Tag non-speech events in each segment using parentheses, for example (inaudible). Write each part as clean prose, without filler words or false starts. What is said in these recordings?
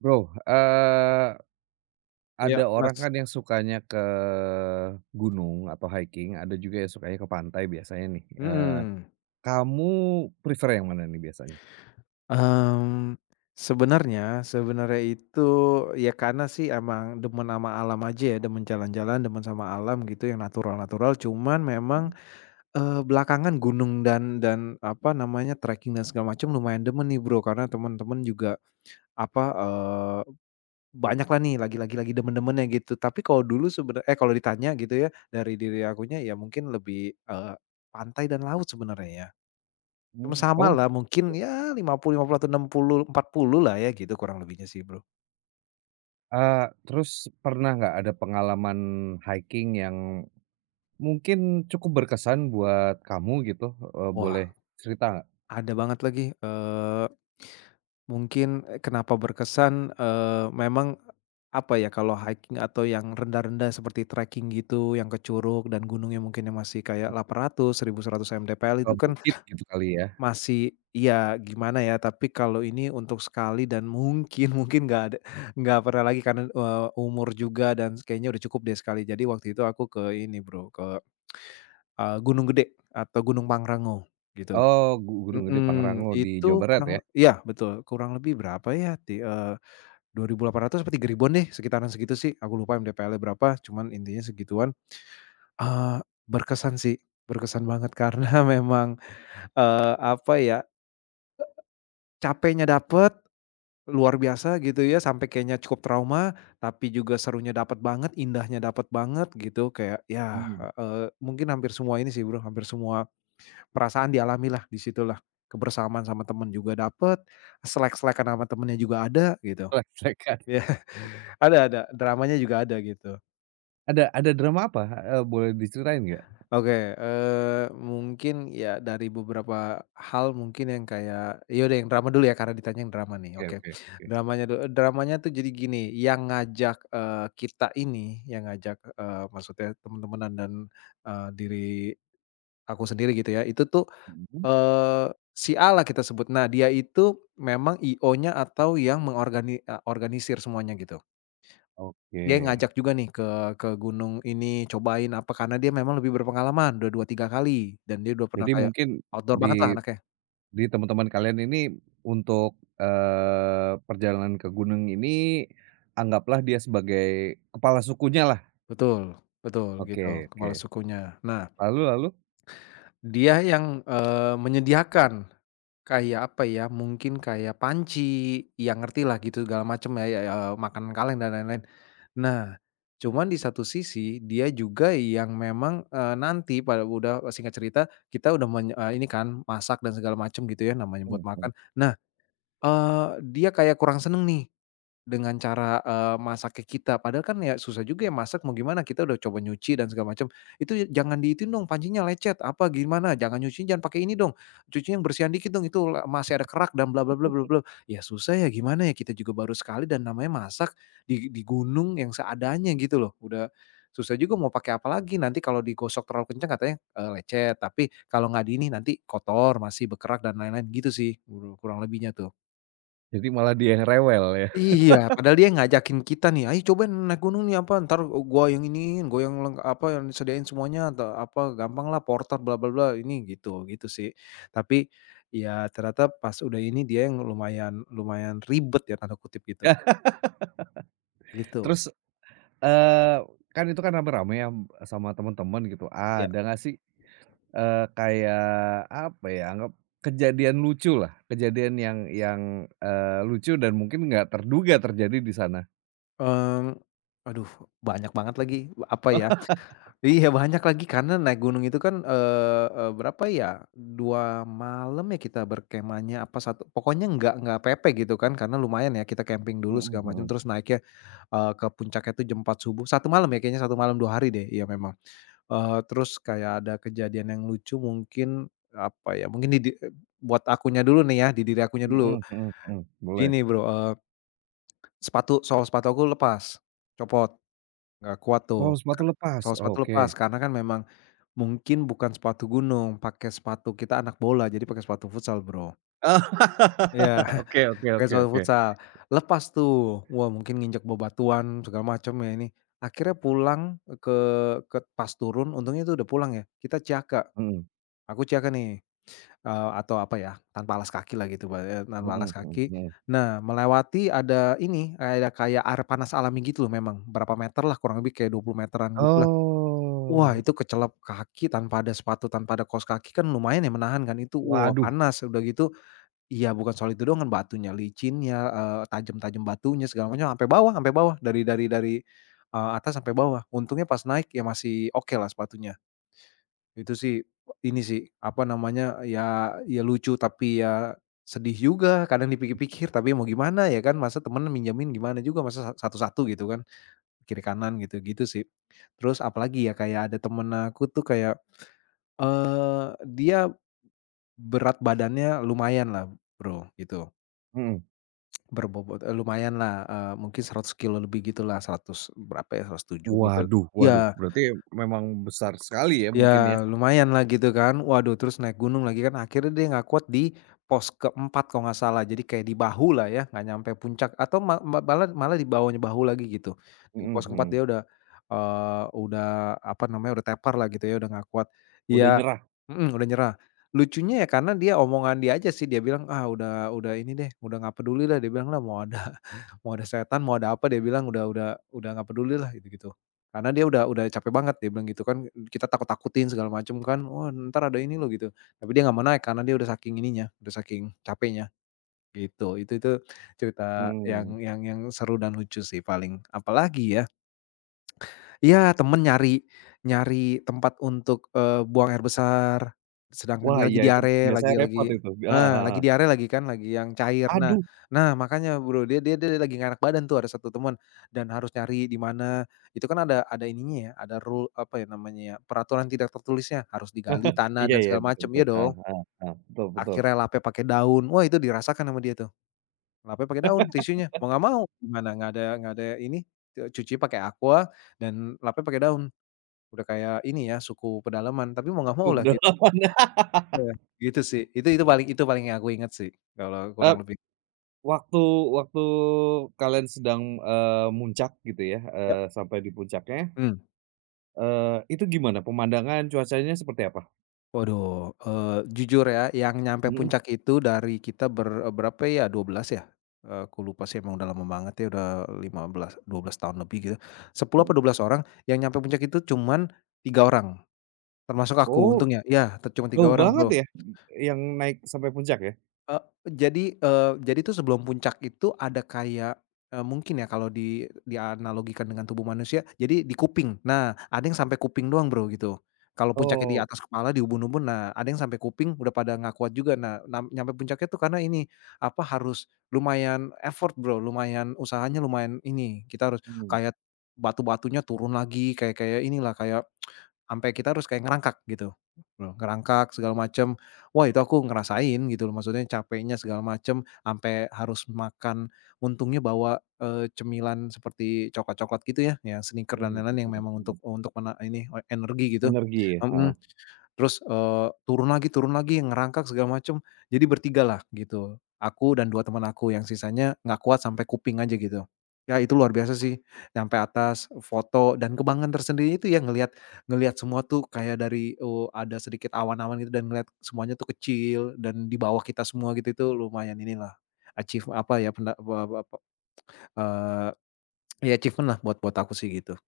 Bro, eee, ada Iya, orang Mas. kan yang sukanya ke gunung atau hiking, ada juga yang sukanya ke pantai biasanya nih, Mhm. kamu prefer yang mana nih biasanya? mmm, sebenarnya sebenarnya itu, ya karena sih emang demen sama alam aja ya, demen jalan-jalan, demen sama alam gitu yang natural-natural. Cuman memang, Mmm, belakangan gunung dan apa namanya, trekking dan segala macam lumayan demen nih, Bro, karena temen-temen juga apa, banyaklah nih lagi-lagi demen-demennya gitu. Tapi kalau dulu kalau ditanya gitu ya, dari diri akunya ya mungkin lebih, pantai dan laut sebenarnya ya. Cuma mmm. sama Oh, lah mungkin ya, 50-50, atau 60-40 lah ya gitu, kurang lebihnya sih, Bro. eee, terus pernah nggak ada pengalaman hiking yang mungkin cukup berkesan buat kamu gitu, boleh Wah. cerita nggak? Ada banget lagi, mungkin, kenapa berkesan, memang apa ya, kalau hiking atau yang rendah-rendah seperti trekking gitu yang ke Curug dan gunungnya mungkin yang masih kayak 800, 1.100 mdpl Ke itu kan bukit gitu kali ya? masih, iya gimana ya, tapi kalau ini untuk sekali dan mungkin (laughs) mungkin nggak pernah lagi karena, umur juga dan kayaknya udah cukup deh sekali. Jadi waktu itu aku ke ini Bro, ke, Gunung Gede atau Gunung Pangrango gitu. Oh, Gunung Gede Mhm, Pangrango di Jawa itu Barat kurang, ya? iya betul, kurang lebih berapa ya Rp2.800 apa rp 3.000 deh, sekitaran segitu sih, aku lupa MDPL-nya berapa, cuman intinya segituan. Eee, berkesan sih, berkesan banget (laughs) karena memang, apa ya, capeknya dapet, luar biasa gitu ya, sampai kayaknya cukup trauma, tapi juga serunya dapet banget, indahnya dapet banget gitu, kayak ya, Mmm. Mungkin hampir semua ini sih Bro, hampir semua perasaan dialamilah di situlah. Kebersamaan sama temen juga dapet, selek-selekan sama temennya juga ada gitu. (laughs) (laughs) Iya, dramanya juga ada gitu. Ada drama apa? Heeh, boleh diceritain nggak? Oke, mungkin ya dari beberapa hal mungkin yang kayak ya udah, yang drama dulu ya, karena ditanya yang drama nih, Oke, oke. oke, oke. Dramanya dulu, dramanya tuh jadi gini, yang ngajak, kita ini, yang ngajak, maksudnya teman temenan dan, diri aku sendiri gitu ya, itu tuh, Mhm, eee, si A lah kita sebut. Nah, dia itu memang IO-nya atau yang mengorganisir semuanya gitu. oke. Dia ngajak juga nih ke gunung ini, cobain apa, karena dia memang lebih berpengalaman, udah 2 3 kali, dan dia udah pernah Jadi kayak mungkin outdoor banget lah di anaknya. di teman-teman kalian ini untuk, perjalanan ke gunung ini anggaplah dia sebagai kepala sukunya lah. Betul, betul, gitu, Oke, oke. kepala sukunya. Nah, Lalu lalu? dia yang, menyediakan kayak, apa ya, mungkin kayak panci, yang ngerti lah gitu segala macem ya, ya, makanan kaleng dan lain-lain. Nah, cuman di satu sisi dia juga yang memang, nanti, pada udah singkat cerita, kita udah ini kan masak dan segala macem gitu ya, namanya buat Mhm, makan. mhm. Nah, dia kayak kurang seneng nih dengan cara, masaknya kita, padahal kan ya susah juga ya masak mau gimana, kita udah coba nyuci dan segala macam, "Itu ya jangan diituin dong, pancinya lecet," apa, "gimana, jangan pakai ini dong, cucinya yang bersihan dikit dong, itu la masih ada kerak dan bla bla bla bla bla." Ya susah ya gimana ya, kita juga baru sekali dan namanya masak di gunung yang seadanya gitu loh, udah susah juga mau pakai apa lagi, nanti kalau digosok terlalu kencang katanya, lecet, tapi kalau nggak di ini nanti kotor, masih berkerak dan lain-lain, gitu sih kurang lebihnya tuh. Jadi malah dia yang rewel ya? Iya, padahal dia ngajakin kita nih, "Ayo coba naik gunung nih apa, ntar gua yang iniin, gua yang yang sediain semuanya, atau apa, gampang lah porter bla bla bla ini," gitu, gitu sih. Tapi, ya ternyata pas udah ini dia yang lumayan lumayan "ribet" ya tanda kutip (laughs) gitu, Yah, gitu. terus, eee, kan itu kan rame-rame ya sama teman-teman gitu. Ah, Ya, ada nggak sih, kayak apa ya, anggap kejadian lucu lah, kejadian yang, lucu dan mungkin nggak terduga terjadi di sana? mmm, aduh, banyak banget lagi, apa ya, iya banyak lagi karena naik gunung itu kan, eee eee, berapa ya, 2 malam ya kita berkemahnya apa satu, pokoknya nggak pepeh gitu kan, karena lumayan ya kita camping dulu Mhm, segala macam mhm. terus naiknya, ke puncaknya itu jam 4 subuh, satu malam ya kayaknya, satu malam 2 hari deh, iya memang, terus kayak ada kejadian yang lucu mungkin, apa ya, mungkin di buat akunya dulu nih ya, di diri akunya dulu Mhm, mhm, mhm, boleh. gini Bro, sepatu, sol sepatu aku lepas, copot, nggak kuat Oh, tuh sepatu lepas? sol sepatu lepas Oke. karena kan memang, mungkin bukan sepatu gunung, pakai sepatu kita anak bola, jadi pakai sepatu futsal, Bro. (laughs) Oh, Iya, oke, (laughs) oke, pakai oke, sepatu oke. futsal. Lepas tuh, wah mungkin nginjek bebatuan segala macam ya ini. Akhirnya pulang ke pas turun, untungnya itu udah pulang ya, kita Ciaka. Mhm, Aku Ciaka nih, atau apa ya, tanpa alas kaki lah gitu, Mbak, ya, tanpa mhm, alas mhm, kaki. mhm. Nah, melewati ada ini, ada kayak air panas alami gitu loh memang, berapa meter lah kurang lebih kayak 20 meteran gitu. Wah, Oh, itu kecelap kaki tanpa ada sepatu, tanpa ada kaos kaki kan lumayan ya menahan kan itu. Wah, waduh, panas, udah gitu iya, bukan soal itu doang, kan batunya licinnya, tajam-tajam batunya segala macam, sampai bawah, sampai bawah atas sampai bawah. Untungnya pas naik ya masih okelah sepatunya. Itu sih, ini sih, apa namanya, ya ya lucu tapi ya sedih juga kadang dipikir-pikir, tapi mau gimana ya kan masa temen minjemin gimana juga, masa satu-satu gitu kan, kiri kanan gitu, gitu sih. Terus apalagi ya, kayak ada temen aku tuh kayak, dia berat badannya lumayan lah, Bro, gitu. mhm, Berbobot lumayan lah, mungkin 100 kilo lebih gitulah, 100 berapa ya, 107, apa, waduh, waduh, iya. berarti memang besar sekali ya mungkin ya? Ya lumayan lah gitu kan. Waduh, terus naik gunung lagi kan, akhirnya dia nggak kuat di pos keempat kalau nggak salah. Jadi kayak di bahu lah ya, nggak nyampe puncak atau ma ma malah malah di bawahnya bahu lagi gitu. Di Mhm, pos keempat dia mhm, udah, udah apa namanya, udah tepar lah gitu ya, udah nggak kuat. udah Iya, nyerah? mhm, udah nyerah. Lucunya ya karena dia omongan dia aja sih, dia bilang, "Ah udah ini deh, udah nggak peduli lah," dia bilang, "lah mau ada, mau ada setan, mau ada apa," dia bilang udah nggak peduli lah gitu-gitu. Karena dia udah capek banget dia bilang gitu kan, kita takut-takutin segala macam kan, "Wah ntar ada ini loh," gitu. Tapi dia nggak mau naik karena dia udah saking ininya, udah saking capeknya gitu. Itu cerita yang Mhm. Seru dan lucu sih paling. Apalagi ya? Iya, temen nyari nyari tempat untuk, buang air besar, sedangkan Wah, dia lagi iya itu diare, biasanya lagi repot itu, (laughs) heeh, nah, lagi heeh. diare lagi kan, lagi yang cair. Nah, Aduh, nah, makanya Bro, dia dia dia lagi nggak enak badan tuh, ada satu temen dan harus nyari di mana. Itu kan ada ininya ya, ada rule, apa ya namanya ya, peraturan tidak tertulisnya, harus digali tanah iya, dan iya, segala betul, macem, betul, iya heeh, dong. heeh, heeh, betul, betul. Akhirnya lapnya pakai daun, wah itu dirasakan sama dia tuh, lapnya pakai daun, tisunya, mau nggak mau, gimana, nggak ada ini, cuci pakai Aqua dan lapnya pakai daun. Udah kayak ini ya, suku pedalaman, tapi mau nggak mau lah gitu Betul. ya, gitu sih. Itu paling yang aku ingat sih, kalau Heeh. kurang (laughs) lebih, Waktu waktu kalian sedang, muncak gitu ya, ya, sampai di puncaknya, mhm. eee, itu gimana pemandangan, cuacanya seperti apa? Waduh, eee, jujur ya, yang nyampe Mhm, puncak itu dari kita berapa ya, 12 ya? Aku lupa sih emang udah lama banget ya, udah 15 12 tahun lebih gitu. 10 mhm. apa 12 orang, yang nyampe puncak itu cuman 3 orang, termasuk aku Oh, untungnya. Iya, te cuma jauh 3 orang, banget Bro. ya, yang naik sampai puncak ya? Eee, jadi, jadi tuh sebelum puncak itu ada kayak, mungkin ya kalau di dianalogikan dengan tubuh manusia, jadi di kuping. Nah, ada yang sampai kuping doang, Bro, gitu. Kalau puncaknya di Oh, atas kepala, di ubun-ubun, nah ada yang sampai kuping udah pada nggak kuat juga. Nah, nyampe puncaknya tuh karena ini, apa, harus lumayan effort, Bro, lumayan usahanya lumayan ini, kita harus mhm, kayak batu-batunya turun lagi, kayak kayak inilah, kayak sampai kita harus kayak ngerangkak gitu, loh, ngerangkak segala macem. Wah, itu aku ngerasain gitu loh, maksudnya capeknya segala macem, sampai harus makan, untungnya bawa, cemilan seperti coklat-coklat gitu ya, ya Snickers dan mhm, lain-lain yang memang mhm, mhm. Untuk mena ini, energi gitu. Energi ya, heeh. Mhm. Terus, turun lagi, turun lagi, ngerangkak segala macem. Jadi bertiga lah gitu, aku dan 2 teman aku, yang sisanya nggak kuat sampai kuping aja gitu. Ya itu luar biasa sih. Sampai atas, foto dan kebanggaan tersendiri itu ya, ngelihat ngelihat semua tuh kayak dari, ada sedikit awan-awan gitu, dan ngelihat semuanya tuh kecil dan di bawah kita semua gitu, itu lumayan inilah, achieve apa ya, penda ba ba pa eee, ya achievement lah buat buat aku sih gitu,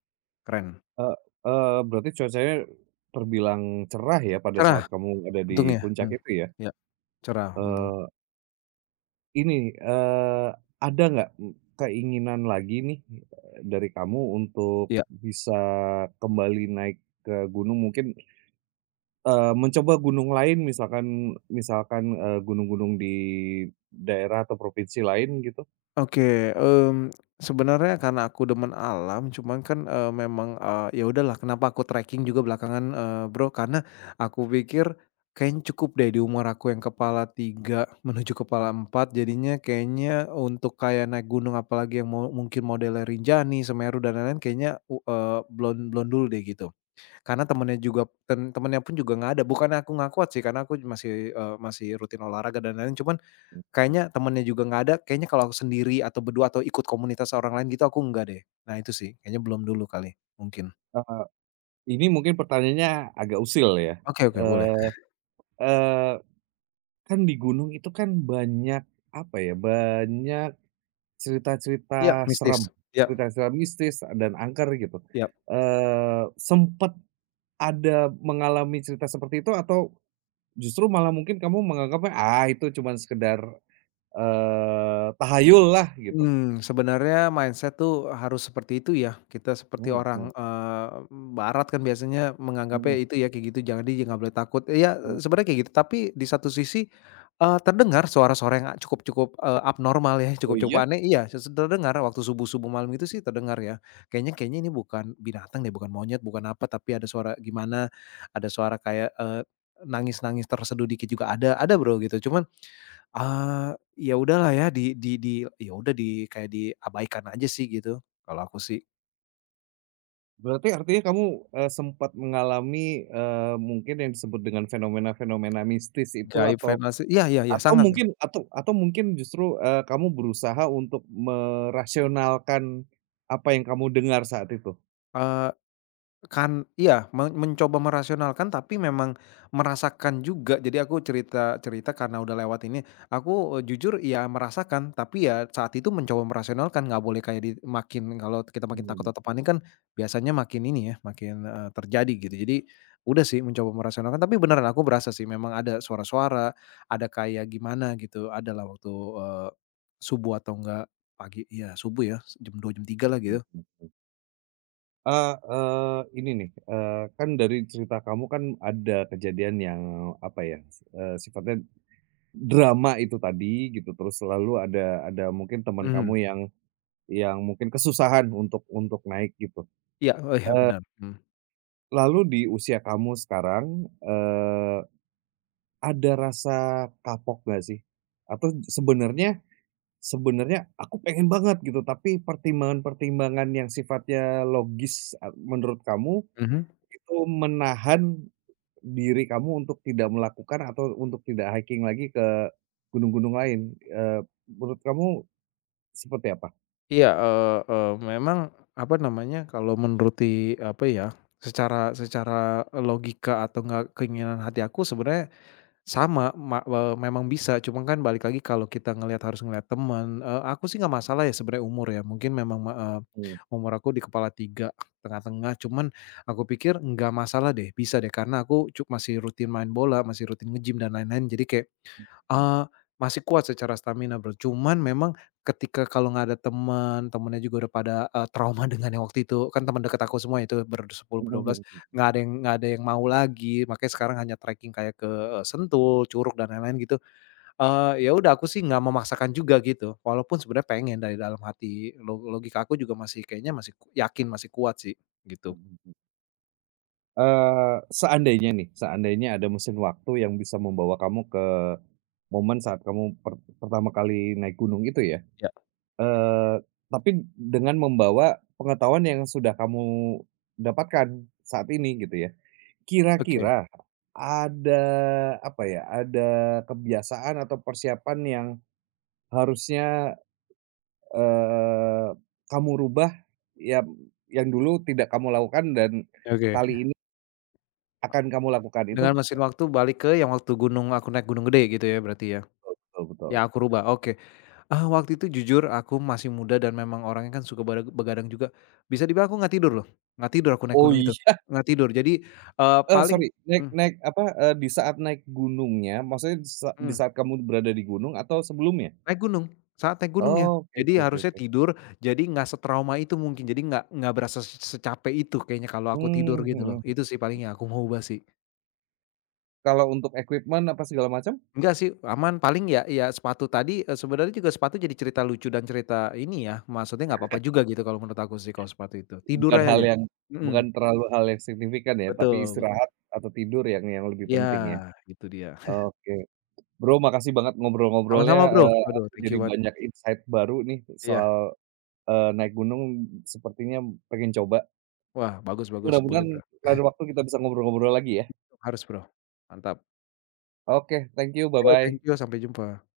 keren. Eee eee, Berarti cuacanya terbilang cerah ya pada Cerah saat kamu ada di untungnya, puncak itu ya? iya cerah untung, Eee Ini, ada nggak, keinginan lagi nih, dari kamu untuk iya. bisa kembali naik ke gunung mungkin, mencoba gunung lain misalkan misalkan, gunung-gunung di daerah atau provinsi lain gitu? Oke, sebenarnya karena aku demen alam, cuman kan, memang, ya udahlah kenapa aku trekking juga belakangan, Bro, karena aku pikir kayaknya cukup deh di umur aku yang kepala 3 menuju kepala 4, jadinya kayaknya untuk kayak naik gunung apalagi yang mau mungkin modelnya Rinjani, Semeru dan lain-lain, kayaknya belum belum dulu deh gitu. Karena temennya pun juga nggak ada, bukannya aku nggak kuat sih, karena aku masih rutin olahraga dan lain-lain, cuman. Kayaknya temennya juga nggak ada, kayaknya kalau aku sendiri atau berdua atau ikut komunitas orang lain gitu aku nggak deh. Nah itu sih, kayaknya belum dulu kali, mungkin. Heeh, ini mungkin pertanyaannya agak usil ya. Oke, oke, boleh. Eee eee, Kan di gunung itu kan banyak apa ya, banyak Iya, cerita-cerita mistis. serem, Iya, cerita-cerita mistis dan angker gitu, iya. Sempet ada mengalami cerita seperti itu atau justru malah mungkin kamu menganggapnya, ah, itu cuman sekedar, tahayul lah gitu? Hmm, sebenarnya mindset tuh harus seperti itu ya. Kita seperti Mhm, orang, mhm, eee, barat kan biasanya menganggapnya mhm, itu ya kayak gitu, jangan nggak boleh takut. Iya, mhm. sebenarnya kayak gitu, tapi di satu sisi, terdengar suara-suara yang cukup cukup, abnormal ya, Oh cukup-cukup iya? aneh iya, terdengar waktu subuh-subuh malam itu sih terdengar ya. Kayaknya kayaknya ini bukan binatang deh, bukan monyet, bukan apa, tapi ada suara gimana, ada suara kayak, nangis-nangis terseduh dikit juga ada Bro, gitu. Cuman. Ya udahlah ya di ya udah kayak diabaikan aja sih gitu, kalau aku sih. Berarti artinya kamu, sempat mengalami, mungkin yang disebut dengan fenomena-fenomena mistis itu Gaib atau fantasi iya, iya, iya, atau sangat, Kak. mungkin atau atau mungkin justru, kamu berusaha untuk merasionalkan apa yang kamu dengar saat itu? Eee Kan iya, mencoba merasionalkan tapi memang merasakan juga. Jadi aku cerita cerita karena udah lewat ini, aku, jujur ya merasakan, tapi ya saat itu mencoba merasionalkan, nggak boleh kayak makin kalau kita makin takut Mmm, atau panik kan biasanya makin ini ya, makin, terjadi gitu. Jadi udah sih mencoba merasionalkan, tapi beneran aku berasa sih memang ada suara-suara, ada kayak gimana gitu, adalah waktu, eee, subuh atau enggak pagi iya subuh ya, jam 2 jam 3 lah gitu. mhm. Eee eee, Ini nih, kan dari cerita kamu kan ada kejadian yang apa ya, sifatnya drama itu tadi gitu, terus selalu ada mungkin teman Mhm. kamu yang mungkin kesusahan untuk naik gitu. Iya, oh iya benar. Mhm. Lalu di usia kamu sekarang, ada rasa kapok nggak sih? Atau sebenarnya sebenarnya aku pengen banget gitu, tapi pertimbangan-pertimbangan yang sifatnya logis, menurut kamu Mhm? itu menahan diri kamu untuk tidak melakukan atau untuk tidak hiking lagi ke gunung-gunung lain, menurut kamu seperti apa? Iya, eee eee, memang apa namanya, kalau menuruti apa ya, secara secara logika atau enggak keinginan hati aku sebenarnya sama, memang bisa cuma kan balik lagi kalau kita ngelihat harus ngelihat teman, aku sih nggak masalah ya sebenarnya umur ya mungkin memang Mmm, umur aku di kepala 3, tengah-tengah cuman aku pikir nggak masalah deh bisa deh karena aku masih rutin main bola, masih rutin nge-gym dan lain-lain jadi kayak. mhm, Eee, Masih kuat secara stamina, Bro, cuman memang ketika kalau nggak ada teman, temennya juga udah pada, trauma (laughs) dengan yang waktu itu, kan teman dekat aku semua itu bersepuluh mhm, berdua belas, mhm, mhm. Nggak ada yang mau lagi, makanya sekarang hanya trekking kayak ke, Sentul, Curug dan lain-lain gitu. Ya udah aku sih nggak memaksakan juga gitu, walaupun sebenarnya pengen dari dalam hati, logika aku juga masih kayaknya masih yakin masih kuat sih, gitu. Mhm, seandainya nih, seandainya ada mesin waktu yang bisa membawa kamu ke momen saat kamu pertama kali naik gunung itu ya, Ya. eee, tapi dengan membawa pengetahuan yang sudah kamu dapatkan saat ini gitu ya, Oke, kira-kira ada, apa ya, ada kebiasaan atau persiapan yang harusnya, eee, kamu rubah, ya yang dulu tidak kamu lakukan dan oke, kali ini akan kamu lakukan, itu. dengan mesin waktu balik ke yang waktu gunung aku naik Gunung Gede gitu ya berarti ya? Betul, betul, betul. Yang aku rubah, oke. Ah, waktu itu jujur aku masih muda dan memang orangnya kan suka begadang juga. Bisa dibilang aku nggak tidur loh, nggak tidur aku naik Oh gunung itu, iya, nggak tidur. Jadi, (laughs) eh, paling sorry, naik mmm, naik apa, di saat naik gunungnya, maksudnya di sa di mhm, saat kamu berada di gunung atau sebelumnya? naik gunung, saat naik gunungnya. Oh, oke, Jadi oke, oke, harusnya oke. tidur, jadi nggak setrauma itu mungkin, jadi nggak berasa secapek itu kayaknya kalau aku tidur Mmm, gitu loh. mhm. Itu sih paling yang aku mau ubah sih. Kalau untuk equipment apa segala macam? Enggak sih, aman paling ya sepatu tadi, sebenarnya juga sepatu jadi cerita lucu dan cerita ini ya, maksudnya nggak apa-apa juga gitu kalau menurut aku sih kalau sepatu itu. Tidur Bukan hal aja. yang Mhm, bukan terlalu hal yang signifikan ya, tapi betul. istirahat atau tidur yang lebih Iya, penting ya. itu dia. Oke, Bro, makasih banget ngobrol-ngobrolnya, Sama-sama, Bro. Waduh, aku thank jadi you banget. banyak insight baru nih soal, Iya. Naik gunung sepertinya pengen coba. Wah, bagus bagus. Boleh, Mudah-mudahan Bro. lain waktu kita bisa ngobrol-ngobrol lagi ya. Harus, Bro. Mantap. Oke, thank you, Yo, thank bye-bye. you, sampai jumpa.